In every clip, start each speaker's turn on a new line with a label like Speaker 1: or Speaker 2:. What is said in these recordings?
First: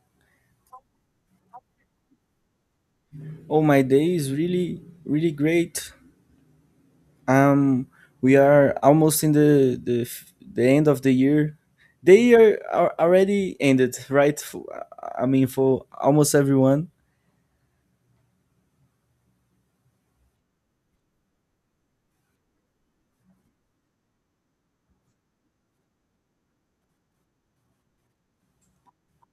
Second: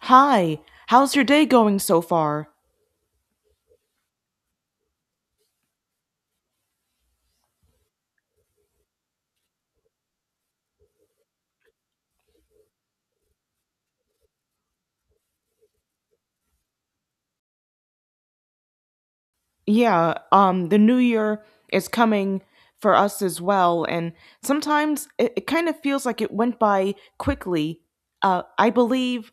Speaker 1: Hi, how's your day going so far?
Speaker 2: Oh, my day is really, really great. Um, we are almost in the end of the year. The year are already ended, right? I mean, for almost everyone.
Speaker 1: Yeah, the new year is coming for us as well, and sometimes it kind of feels like it went by quickly. I believe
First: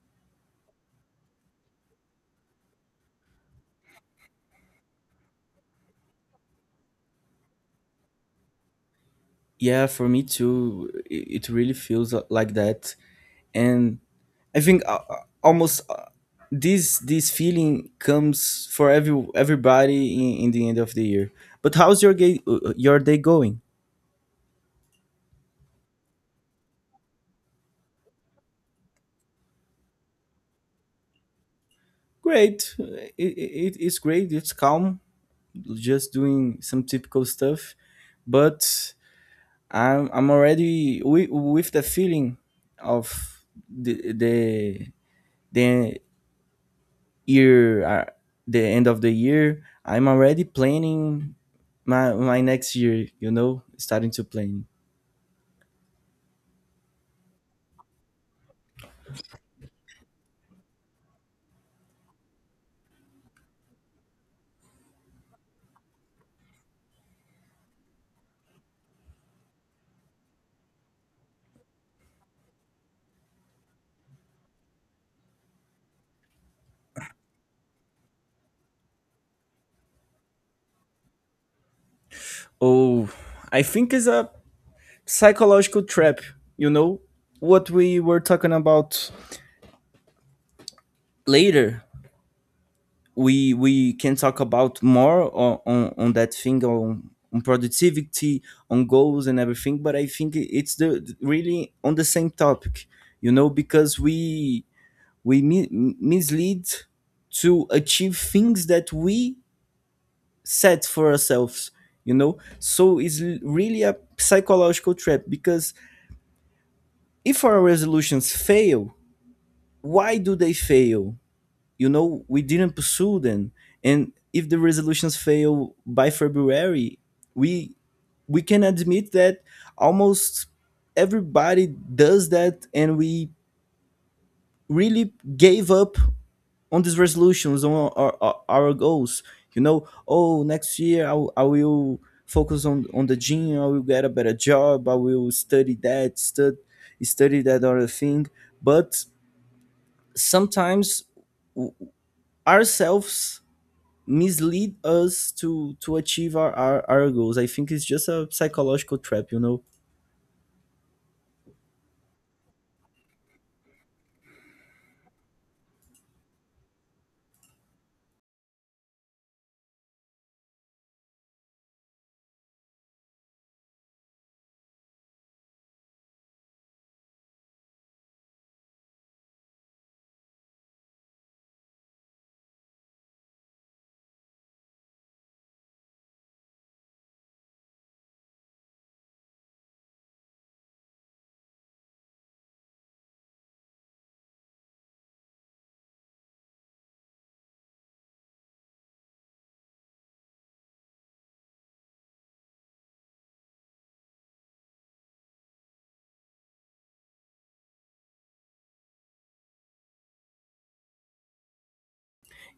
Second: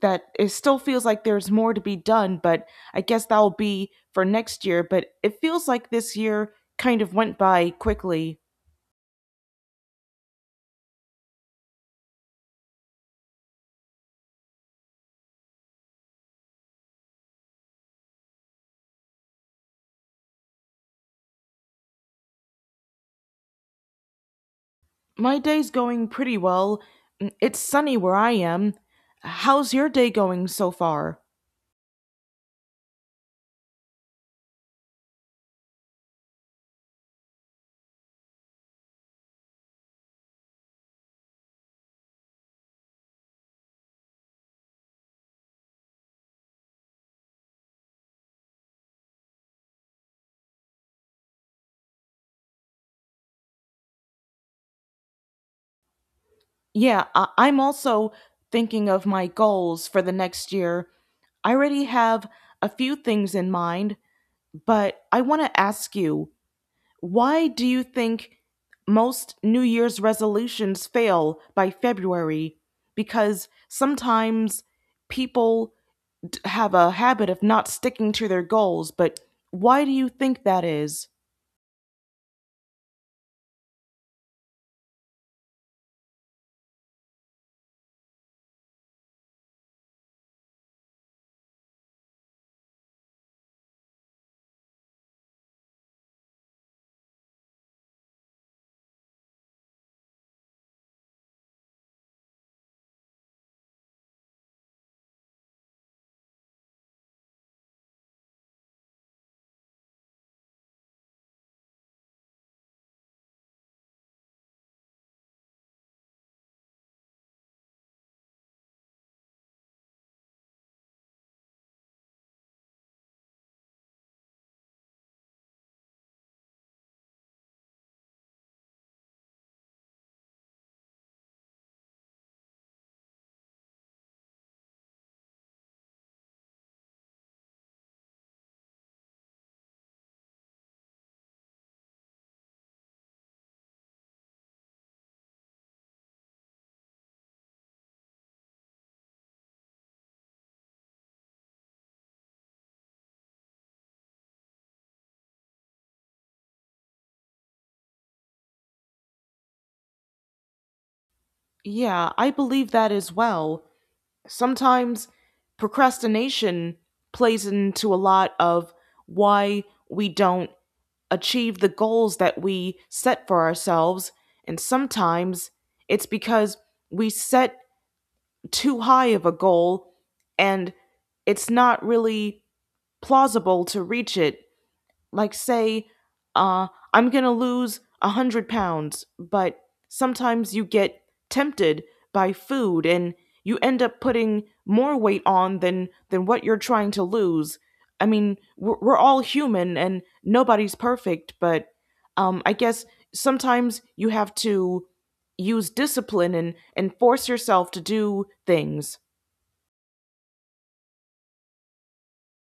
Speaker 1: that it still feels like there's more to be done, but I guess that'll be for next year. But it feels like this year kind of went by quickly.
Speaker 2: Yeah, for me too. It really feels like that, and I think almost this feeling comes for everybody in the end of the year. But how's your your day going?
Speaker 1: My day's going pretty well. Mm, it's sunny where I am. How's your day going so far?
Speaker 2: Great. It's great. It's calm. Just doing some typical stuff, but I'm already with the feeling of the the the year the end of the year. I'm already planning my next year, starting to plan.
Speaker 1: I'm also thinking of my goals for the next year. I already have a few things in mind, but I want to ask you, why do you think most New Year's resolutions fail by February? Because sometimes people have a habit of not sticking to their goals, but why do you think that is?
Speaker 2: Oh, I think it's a psychological trap, you know, what we were talking about later. We can talk about more on that thing, on productivity, on goals and everything, but I think it's the really on the same topic, you know, because we mi- mislead to achieve things that we set for ourselves, you know, so it's really a psychological trap. Because if our resolutions fail, why do they fail? You know, we didn't pursue them. And if the resolutions fail by february, we we can admit that almost everybody does that, and we really gave up on these resolutions, on our goals. You know, oh, next year I will focus on the gym. I will get a better job. I will study that study that other thing. But sometimes, w- ourselves mislead us to achieve our goals. I think it's just a psychological trap, you know.
Speaker 1: Yeah, I believe that as well. Sometimes procrastination plays into a lot of why we don't achieve the goals that we set for ourselves. And sometimes it's because we set too high of a goal and it's not really plausible to reach it, like say I'm gonna lose 100 pounds, but sometimes you get tempted by food and you end up putting more weight on than what you're trying to lose. I mean, we're all human and nobody's perfect, but I guess sometimes you have to use discipline and force yourself to do things.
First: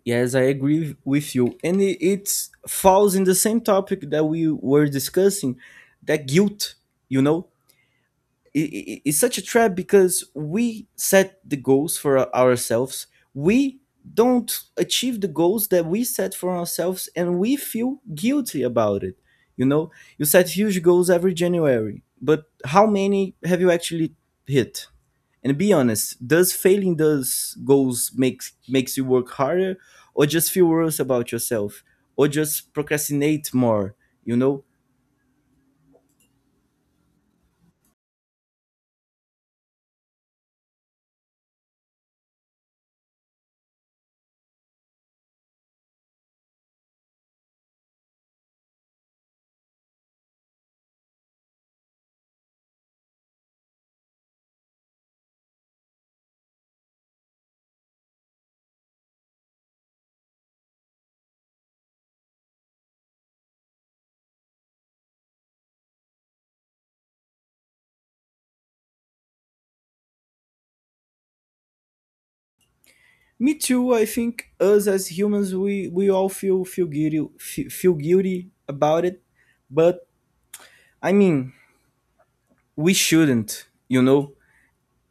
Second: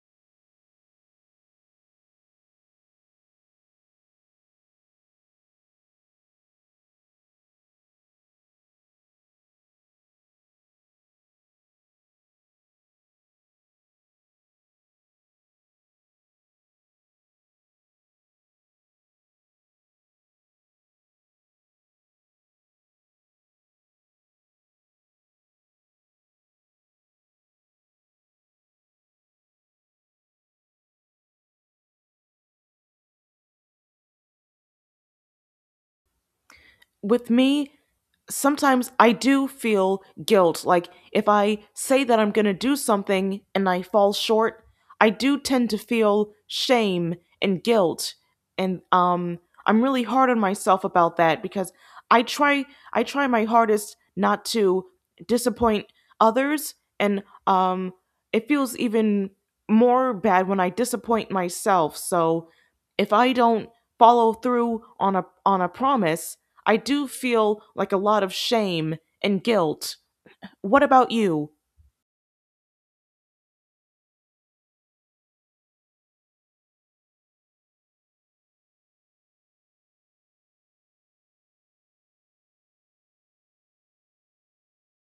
Speaker 2: Yes, I agree with you, and it falls in the same topic that we were discussing, that guilt, you know. It's such a trap because we set the goals for ourselves. We don't achieve the goals that we set for ourselves, and we feel guilty about it, you know. You set huge goals every january, but how many have you actually hit? And be honest, does failing those goals makes makes you work harder, or just feel worse about yourself, or just procrastinate more, you know?
Speaker 1: With me, sometimes I do feel guilt. Like, if I say that I'm going to do something and I fall short, I do tend to feel shame and guilt. And I'm really hard on myself about that because I try I try my hardest not to disappoint others, and it feels even more bad when I disappoint myself. So if I don't follow through on a promise, I do feel like a lot of shame and guilt. What about you?
Speaker 2: Me too. I think us as humans, we all feel guilty about it, but I mean, we shouldn't. You know,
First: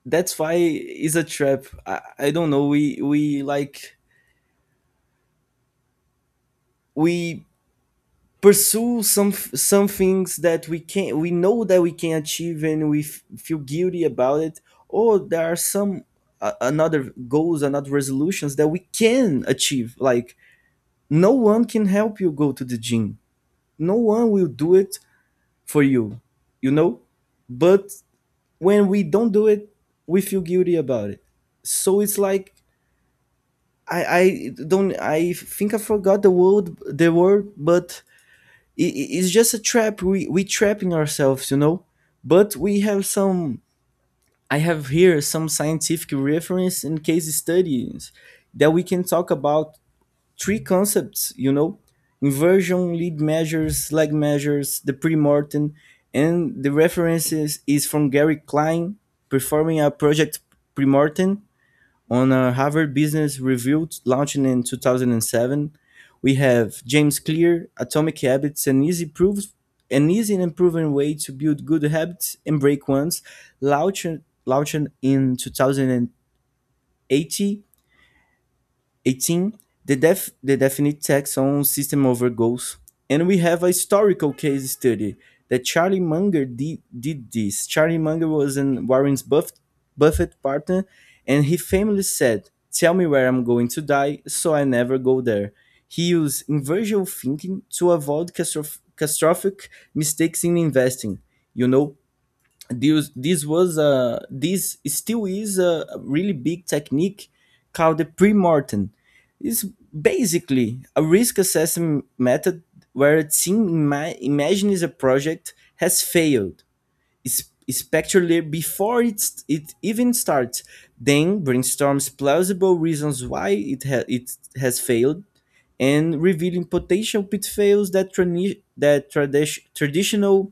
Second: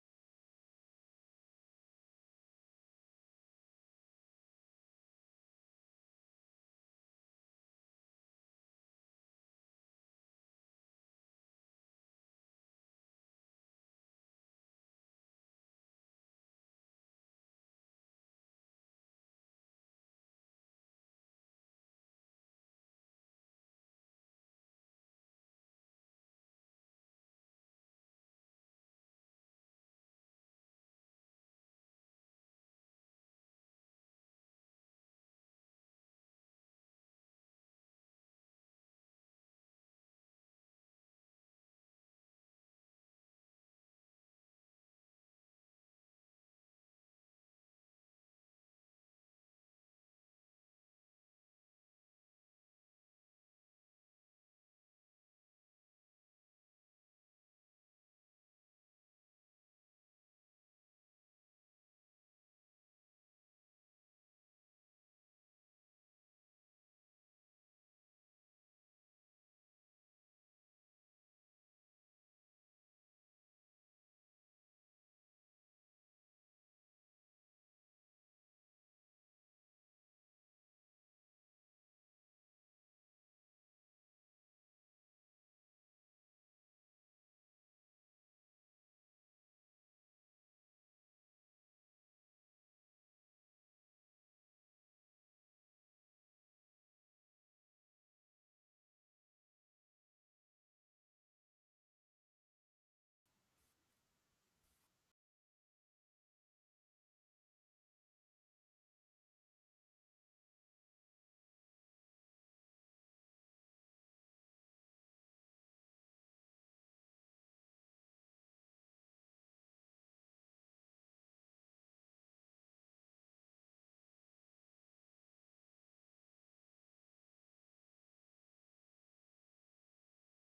Speaker 2: that's why it's a trap. I don't know. We like we pursue some things that we can, we know that we can achieve, and we feel guilty about it. Or there are some another goals, another resolutions that we can achieve. Like, no one can help you go to the gym, no one will do it for you, you know? But when we don't do it, we feel guilty about it. So it's like, I don't, I think I forgot the word, but it's just a trap. We trapping ourselves, you know. But we have some. I have here some scientific reference and case studies that we can talk about. Three concepts, you know: inversion, lead measures, lag measures, the pre-mortem. And the references is from Gary Klein, performing a project pre-mortem on a Harvard Business Review, launching in 2007. We have James Clear, Atomic Habits, an easy proves, an easy and proven way to build good habits and break ones, launched launched in 2080 18. The the definite tax on system over goals. And we have a historical case study that Charlie Munger did this. Charlie Munger was an Buffett partner, and he famously said, "Tell me where I'm going to die, so I never go there." He used inversion thinking to avoid catastrophic mistakes in investing. You know, this still is a really big technique called the pre-mortem. It's basically a risk assessment method where a team imagines a project has failed, especially before it even starts, then brainstorms plausible reasons why it has failed, and revealing potential pitfalls that traditional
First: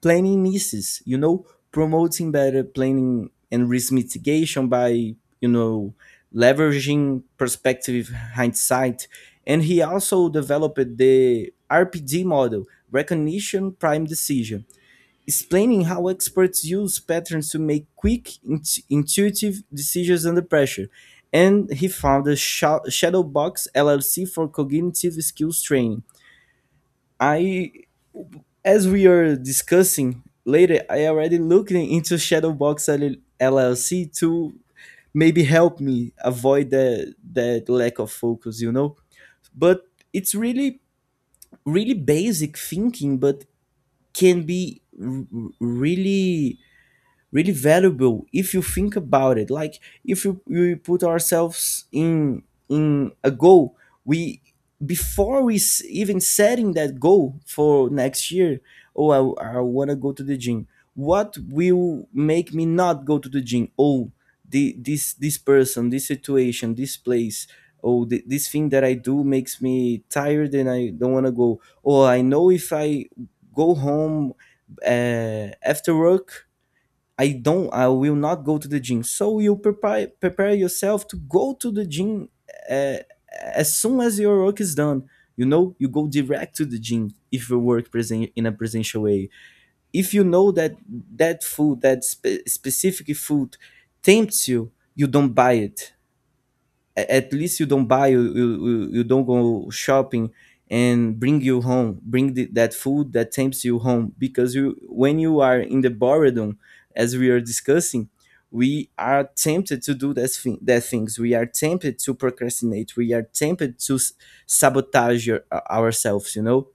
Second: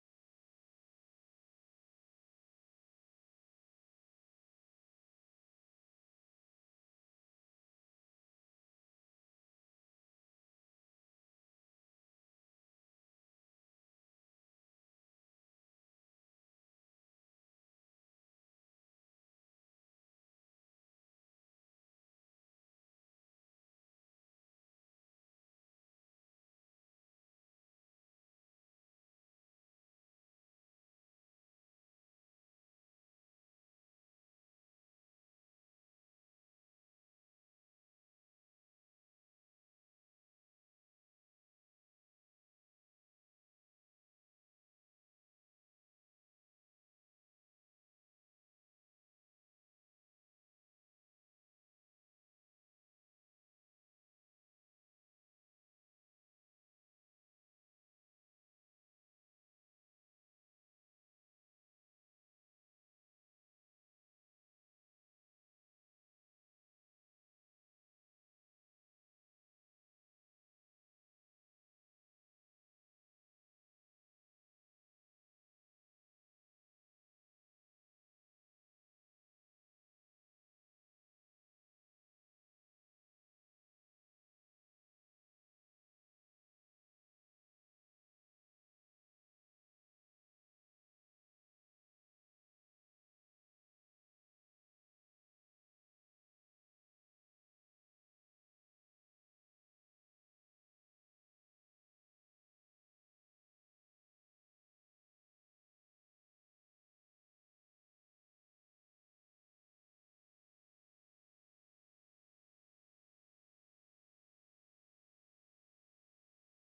Speaker 2: planning misses, you know, promoting better planning and risk mitigation by, you know, leveraging perspective hindsight. And he also developed the rpd model, recognition prime decision, explaining how experts use patterns to make quick intuitive decisions under pressure. And he founded Shadowbox LLC for cognitive skills training. I, as we are discussing later, I already looked into Shadowbox LLC to maybe help me avoid that lack of focus, you know. But it's really really basic thinking, but can be really really valuable if you think about it. Like, if you we put ourselves in a goal, we, before we even setting that goal for next year. Oh, I want to go to the gym. What will make me not go to the gym? Oh, this this person, this situation, this place. Oh, this thing that I do makes me tired and I don't want to go. Oh, I know, if I go home after work, I don't, I will not go to the gym. So you prepare yourself to go to the gym uh, as soon as your work is done. You know, you go direct to the gym if you work present in a presential way. If you know that that food, that specific food, tempts you, you don't buy it. At least you don't buy you, you you you don't go shopping and bring you home bring that food that tempts you home. Because you, when you are in the boredom, as we are discussing, we are tempted to do that things. We are tempted to procrastinate. We are tempted to sabotage ourselves, you know.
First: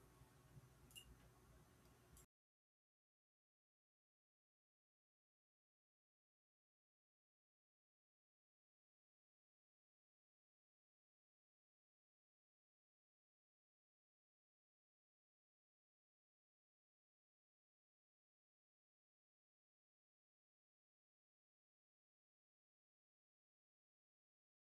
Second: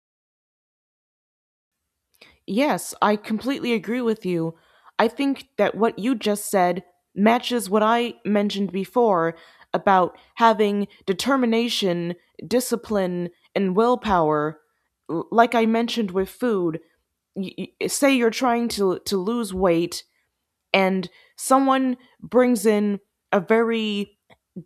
Speaker 1: Yes, I completely agree with you. I think that what you just said matches what I mentioned before about having determination, discipline, and willpower. Like I mentioned with food, say you're trying to lose weight, and someone brings in a very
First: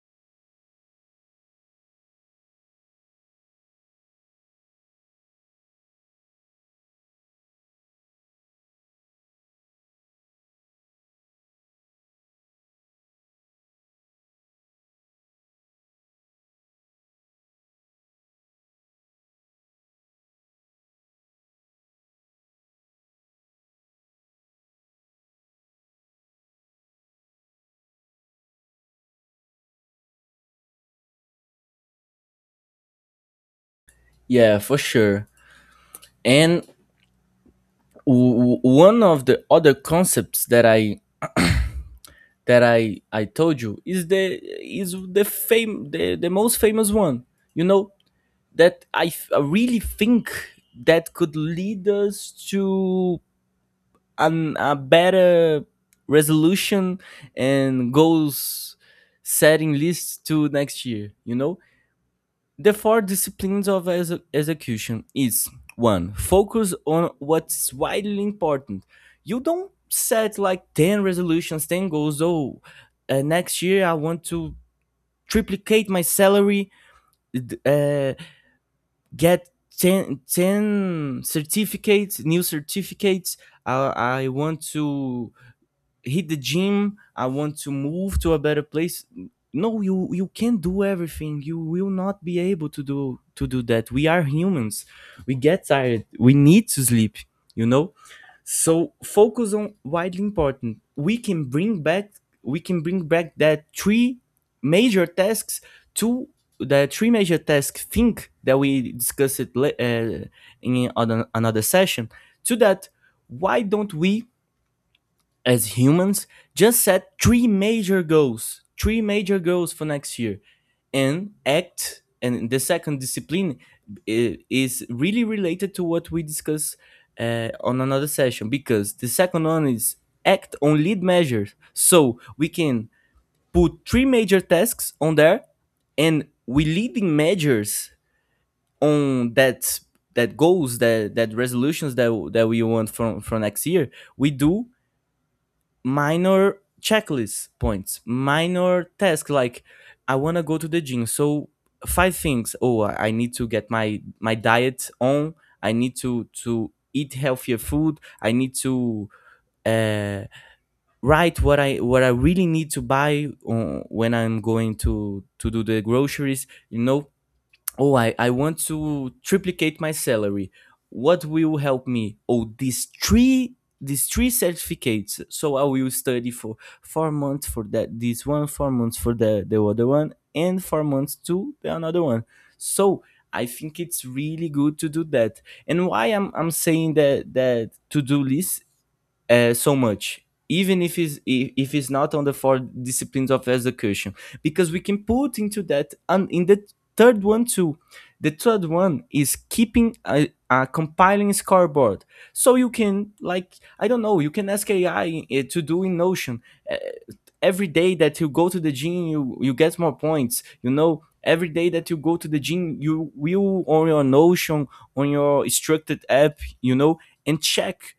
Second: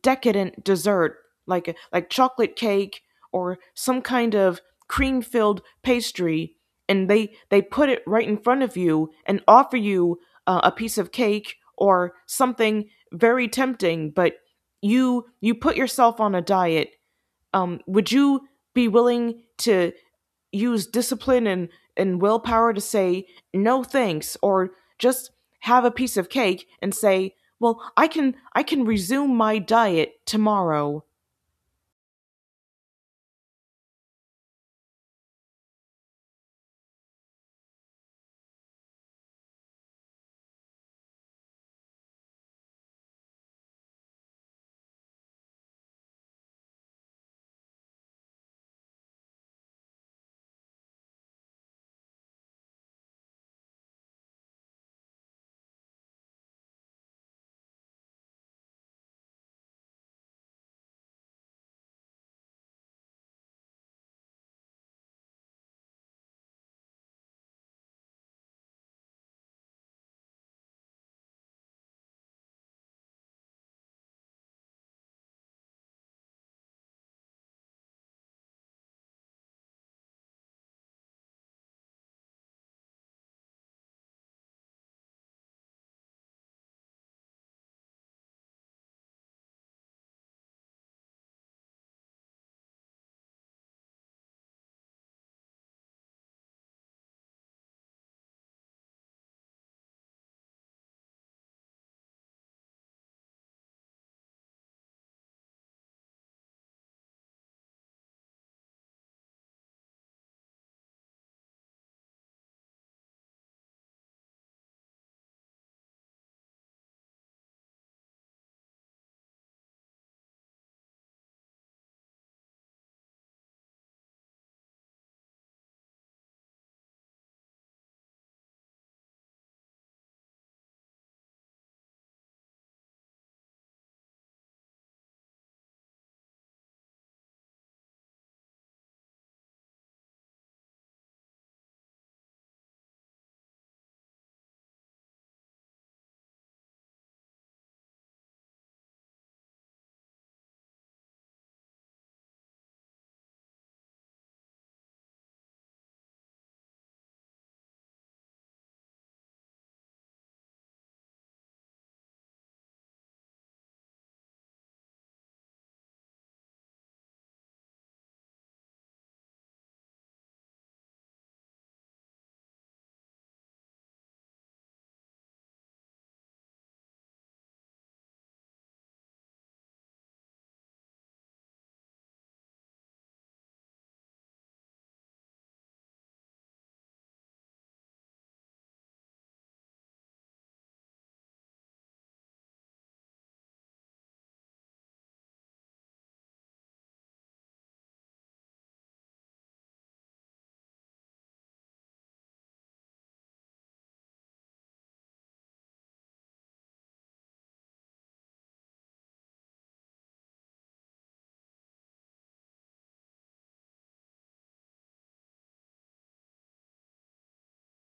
Speaker 1: decadent dessert like chocolate cake or some kind of cream filled pastry, and they put it right in front of you and offer you a piece of cake or something very tempting. But you put yourself on a diet. Would you be willing to use discipline and willpower to say no thanks, or just have a piece of cake and say, well, I can, I can resume my diet tomorrow.
Speaker 2: Yeah, for sure. And one of the other concepts that I told you is the the most famous one. You know that I really think that could lead us to a better resolution and goals setting list to next year. You know, the four disciplines of execution is: one, focus on what's widely important. You don't set like 10 resolutions, 10 goals. Oh, next year I want to triplicate my salary, uh, get 10 certificates, new certificates. I, I want to hit the gym. I want to move to a better place. No, you can't do everything. You will not be able to do that. We are humans. We get tired. We need to sleep, you know. So focus on widely important. We can bring back that three major tasks to the three major tasks think that we discussed in another session, to that. Why don't we, as humans, just set three major goals for next year and act. And the second discipline is really related to what we discuss on another session, because the second one is, act on lead measures. So we can put three major tasks on there, and we leading measures on that, that goals, that that resolutions that that we want from next year. We do minor checklist points, minor task, like I want to go to the gym. So five things. Oh, I need to get my my diet on. I need to eat healthier food. I need to uh, write what I really need to buy when I'm going to do the groceries. Oh, I want to triplicate my salary. What will help me? Oh, these three certificates. So I will study for 4 months for that, this one 4 months for the other one and 4 months to the another one. So I think it's really good to do that. And why I'm saying that to do list so much, even if if it's not on the four disciplines of education, because we can put into that and in the third one too. The third one is keeping a compiling scoreboard. So you can, like, I don't know, you can ask AI to do in Notion. uh, every day that you go to the gym, you get more points, you know. Every day that you go to the gym, you will on your Notion, on your structured app, you know, and check.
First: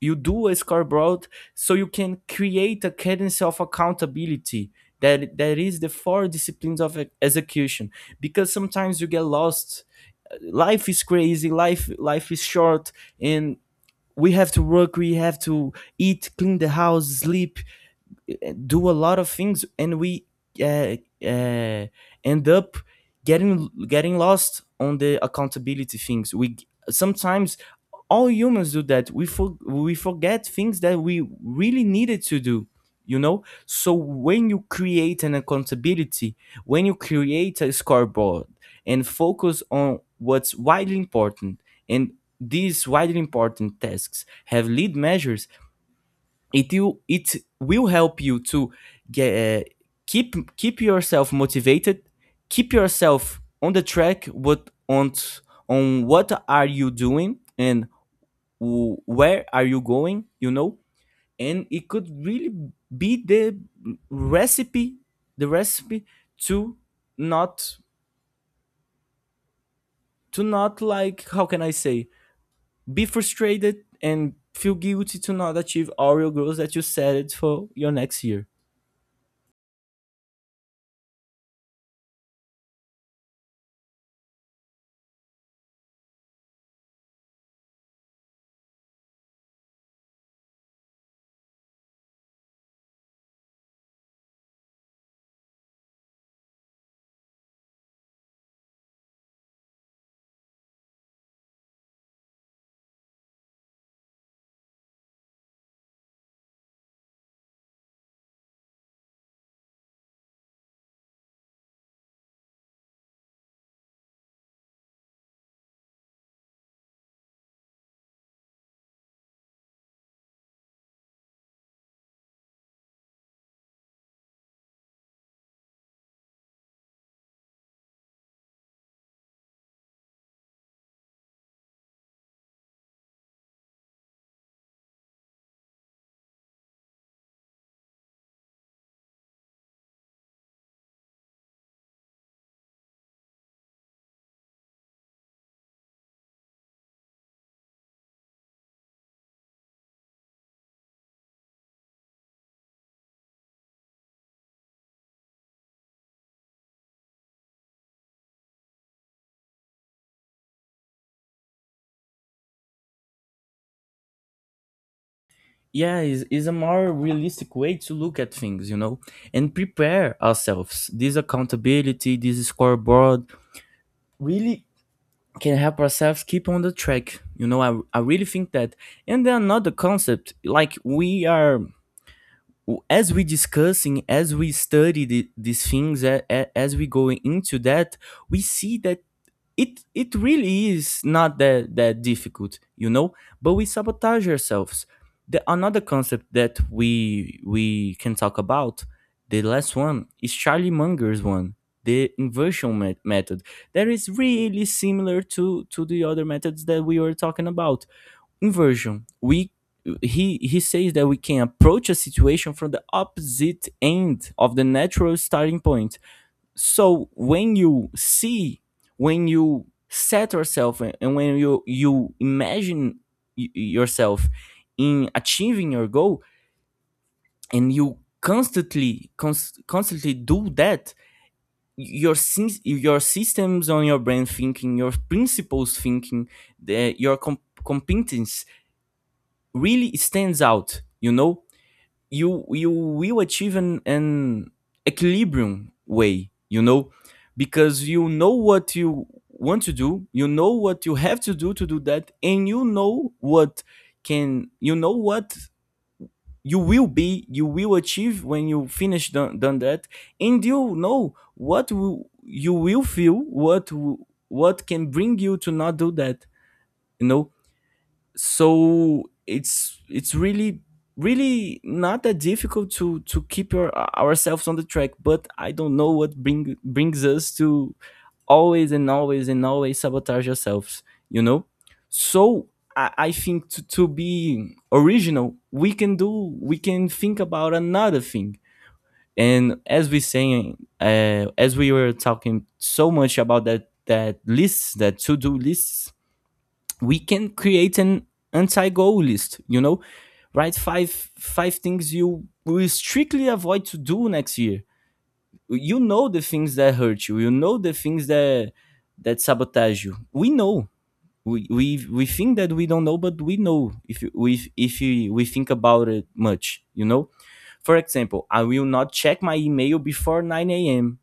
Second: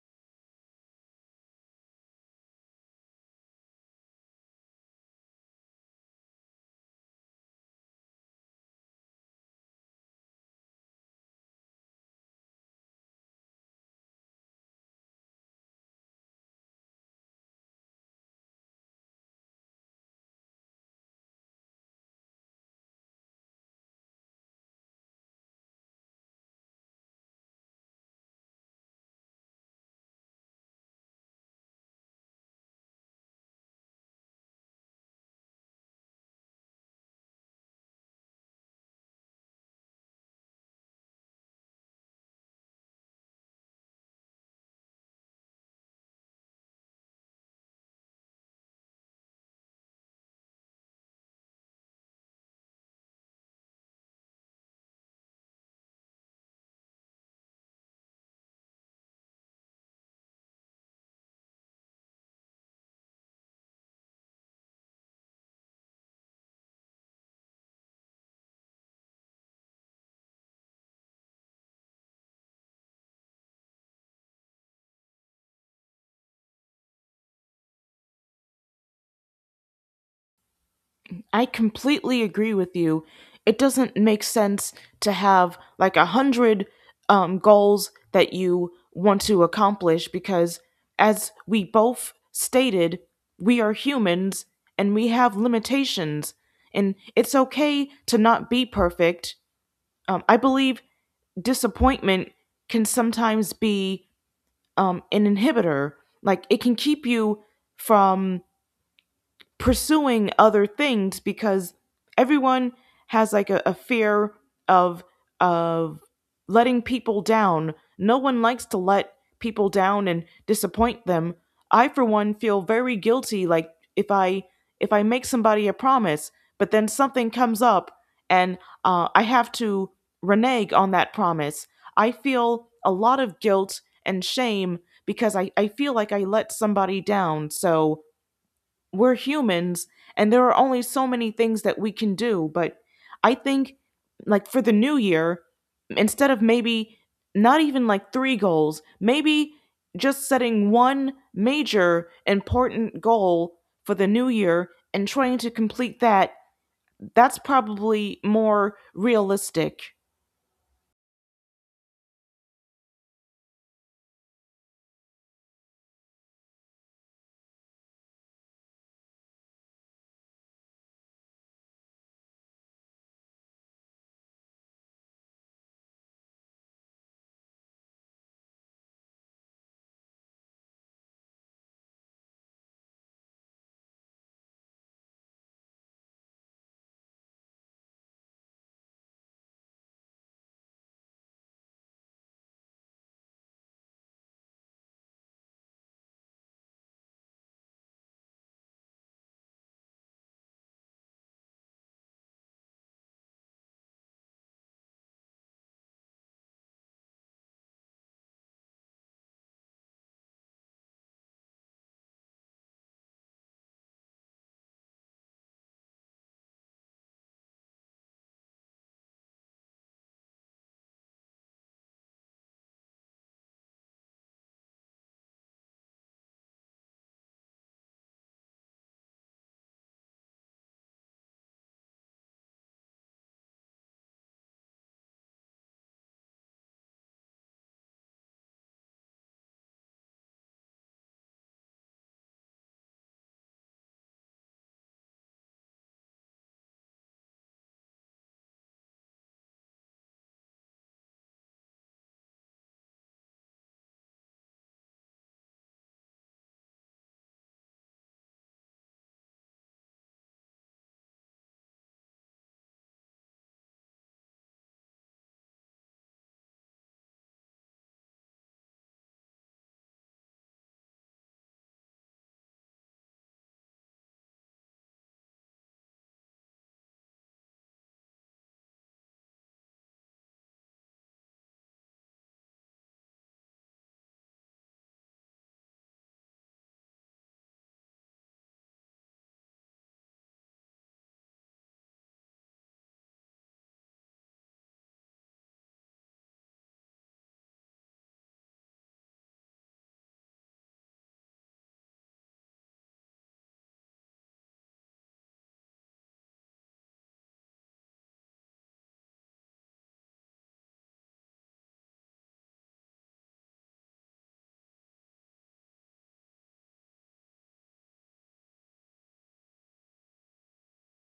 Speaker 2: You do a scoreboard, so you can create a cadence of accountability. That is the four disciplines of execution, because sometimes you get lost. Life is crazy, life is short. And we have to work, we have to eat, clean the house, sleep, do a lot of things, and we uh, uh, end up getting lost on the accountability things. We sometimes, all humans do that. We forget things that we really needed to do, you know. So when you create an accountability, when you create a scoreboard, and focus on what's widely important, and these widely important tasks have lead measures, it will help you to get keep yourself motivated, keep yourself on the track what on what are you doing, and where are you going, you know. And it could really be recipe the recipe to not to not, like, how can I say, be frustrated and feel guilty to not achieve all your goals that you set it for your next year.
Speaker 1: I completely agree with you. It doesn't make sense to have like 100 goals that you want to accomplish because, as we both stated, we are humans and we have limitations, and it's okay to not be perfect. I believe disappointment can sometimes be an inhibitor. Like, it can keep you from pursuing other things because everyone has like a fear of of letting people down. No one likes to let people down and disappoint them. I for one feel very guilty, like if I, if I make somebody a promise, but then something comes up and I have to renege on that promise. I feel a lot of guilt and shame because I feel like I let somebody down. So we're humans and there are only so many things that we can do, but I think, like, for the new year, instead of maybe not even like three goals, maybe just setting one major important goal for the new year and trying to complete that, that's probably more realistic.
Speaker 2: Yeah, is a more realistic way to look at things, you know. And prepare ourselves, this accountability, this scoreboard, really can help ourselves keep on the track, you know. I really think that. And then another concept, like we are, as we discussing, as we study these things, as we go into that, we see that it really is not that difficult, you know, but we sabotage ourselves. The another concept that we can talk about, the last one, is Charlie Munger's one, the inversion method, that is really similar to the other methods that we were talking about. Inversion, we he says that we can approach a situation from the opposite end of the natural starting point. So when you see, when you set yourself, and when you imagine yourself in achieving your goal, and you constantly constantly do that, your your systems on your brain thinking, your principles thinking, your competence really stands out, you know. You will achieve an equilibrium way, you know, because you know what you want to do, you know what you have to do that, and you know what can, you know what you will achieve when you finish done that, and you know you will feel, what can bring you to not do that, you know. So it's really really not that difficult to keep ourselves on the track, but I don't know what brings us to always and always and always sabotage ourselves, you know. So I think to be original, we can do we can think about another thing. And as we were talking so much about that list, that to do lists, we can create an anti-goal list, you know. Write five things you will strictly avoid to do next year. You know the things that hurt you, you know the things that sabotage you. We know, we think that we don't know, but we know. If we think about it much, you know, for example, I will not check my email before 9 a.m.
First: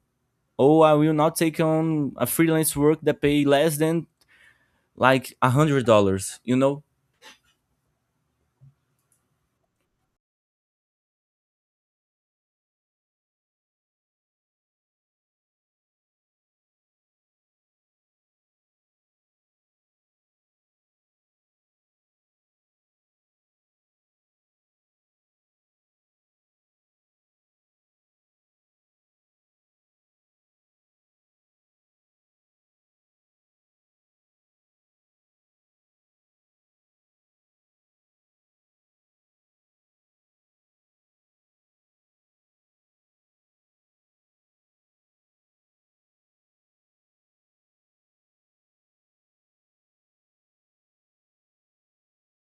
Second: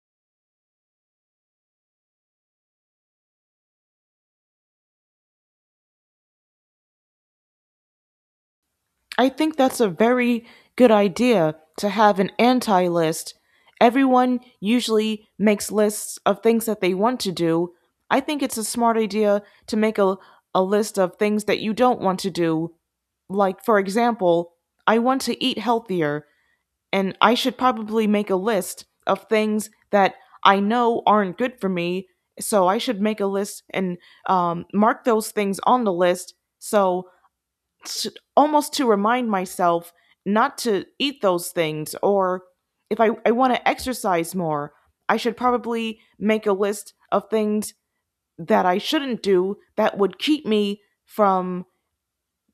Speaker 2: Or I will not take on a freelance work that pay less than like $100, you know.
Speaker 1: I think that's a very good idea to have an anti list. Everyone usually makes lists of things that they want to do. I think it's a smart idea to make a list of things that you don't want to do. Like, for example, I want to eat healthier, and I should probably make a list of things that I know aren't good for me. So I should make a list and mark those things on the list, so to, almost to remind myself not to eat those things. Or if I want to exercise more, I should probably make a list of things that I shouldn't do that would keep me from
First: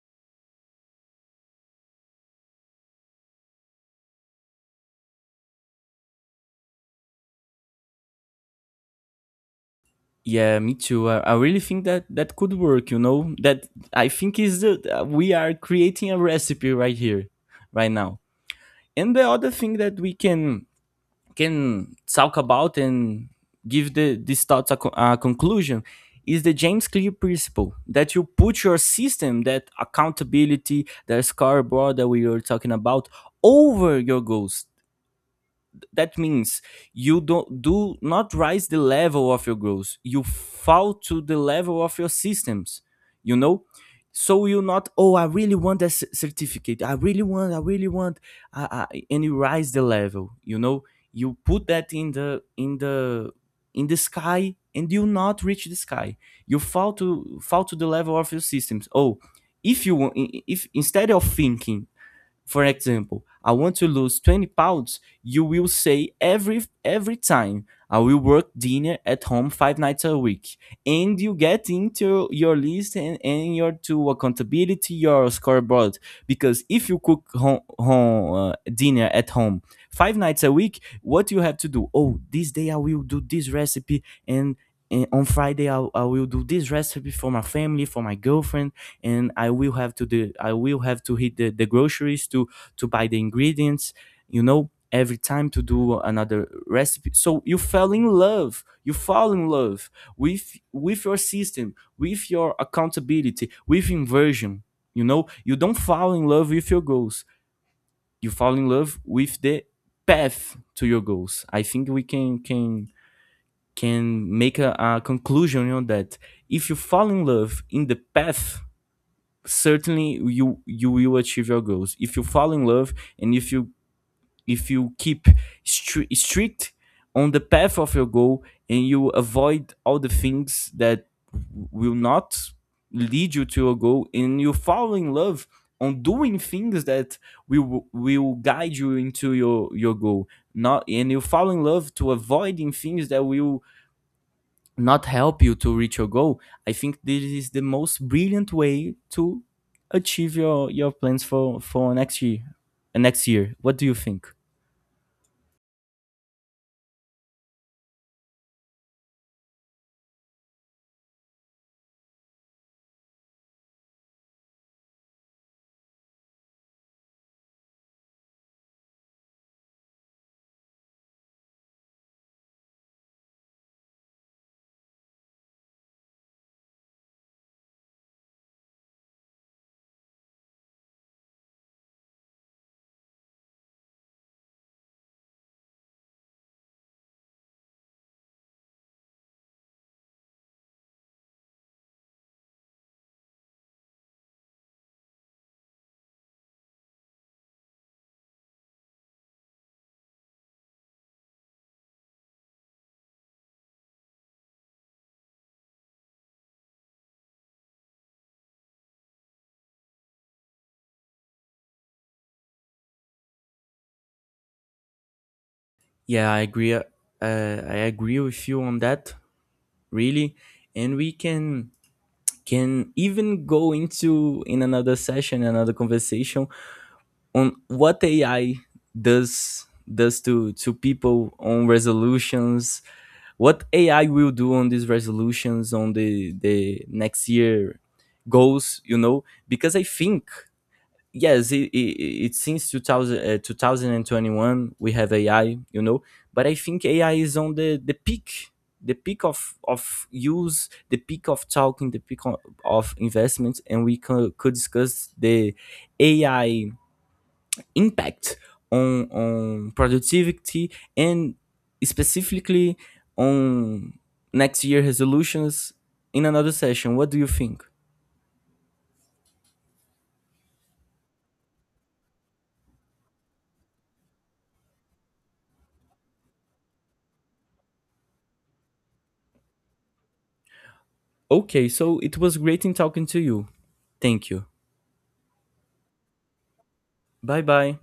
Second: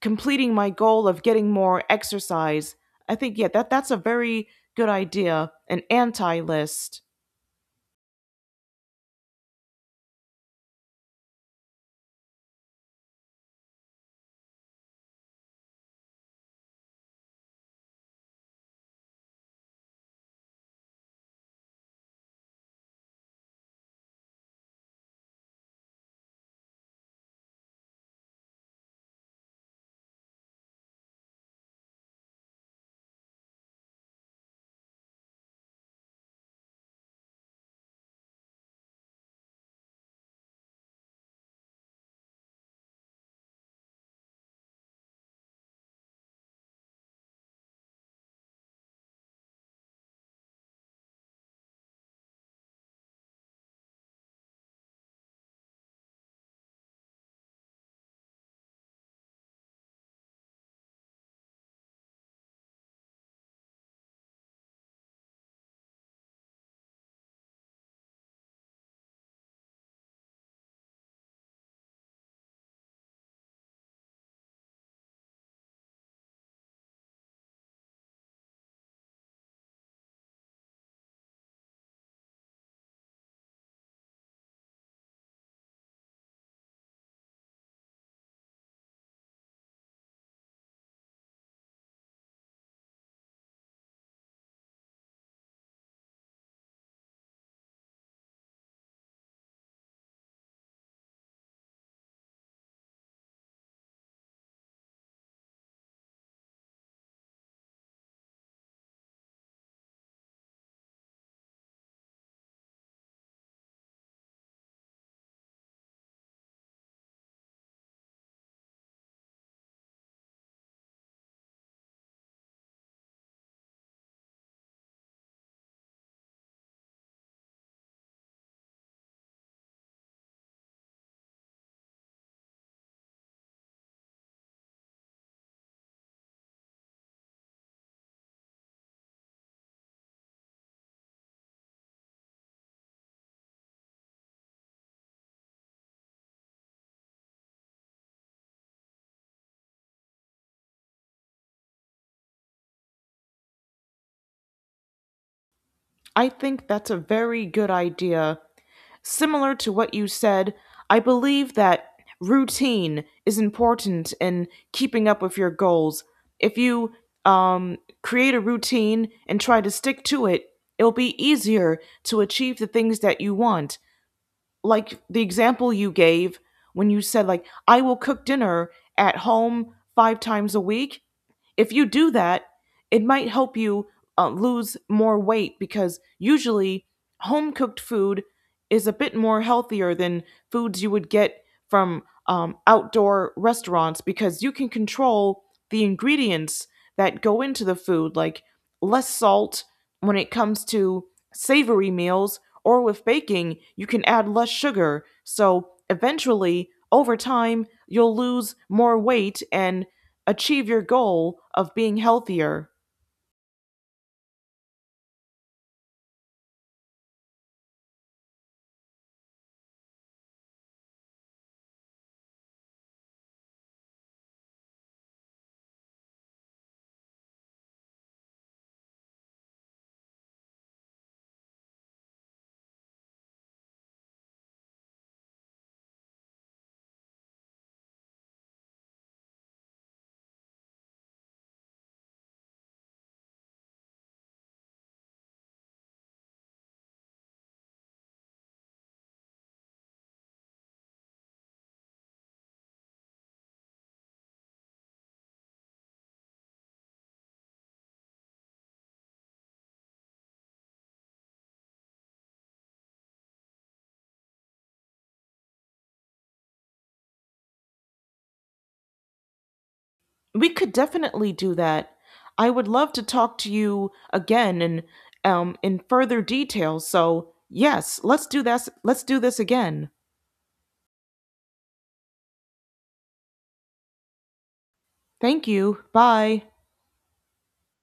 Speaker 1: completing my goal of getting more exercise. I think, yeah, that's a very good idea, an anti list.
Speaker 2: Yeah, me too. I really think that that could work, you know? That, I think, is the, we are creating a recipe right here right now. And the other thing that we can talk about and give these thoughts a conclusion is the James Clear principle that you put your system, that accountability, the scoreboard that we were talking about, over your goals. That means you don't do not rise the level of your goals. You fall to the level of your systems, you know. So you not, oh, I really want that certificate, I really want, I really want. And you rise the level, you know. You put that in the sky, and you not reach the sky. You fall to the level of your systems. Oh, if you wa- I- if instead of thinking, for example, I want to lose 20 pounds, you will say every time, I will work dinner at home five nights a week. And you get into your list and your to accountability, your scoreboard. Because if you cook home, home dinner at home five nights a week, what you have to do? Oh, this day I will do this recipe and on Friday, I will do this recipe for my family, for my girlfriend, and I will have to hit the groceries to buy the ingredients, you know, every time to do another recipe. So you fell in love. You fall in love with your system, with your accountability, with inversion. You know, you don't fall in love with your goals. You fall in love with the path to your goals. I think we can make a conclusion on that. If you fall in love in the path, certainly you will achieve your goals if you fall in love, and if you keep strict on the path of your goal, and you avoid all the things that will not lead you to your goal, and you fall in love on doing things that will guide you into your goal, not, and you fall in love to avoiding things that will not help you to reach your goal. I think this is the most brilliant way to achieve your plans for next year. Next year, what do you think?
Speaker 1: I think that's a very good idea. Similar to what you said, I believe that routine is important in keeping up with your goals. If you create a routine and try to stick to it, it'll be easier to achieve the things that you want. Like the example you gave when you said, like, I will cook dinner at home 5 times a week. If you do that, it might help you lose more weight because usually home cooked food is a bit more healthier than foods you would get from outdoor restaurants, because you can control the ingredients that go into the food, like less salt when it comes to savory meals, or with baking, you can add less sugar. So eventually, over time, you'll lose more weight and achieve your goal of being healthier.
Speaker 2: Yeah, I agree. I agree with you on that, really. And we can even go into in another session, another conversation on what AI does to people on resolutions, what AI will do on these resolutions, on the next year goals, you know, because I think yes, it since 2000, 2021 we have AI, you know, but I think AI is on the peak, the peak of use, the peak of talking, the peak of investments, and we could discuss the AI impact on productivity and specifically on next year resolutions in another session. What do you think?
Speaker 1: We could definitely do that. I would love to talk to you again and in further detail. So yes, let's do this. Let's do this again.
Speaker 2: Okay, so it was great in talking to you. Thank you.
Speaker 1: Thank you. Bye.
Speaker 2: Bye bye.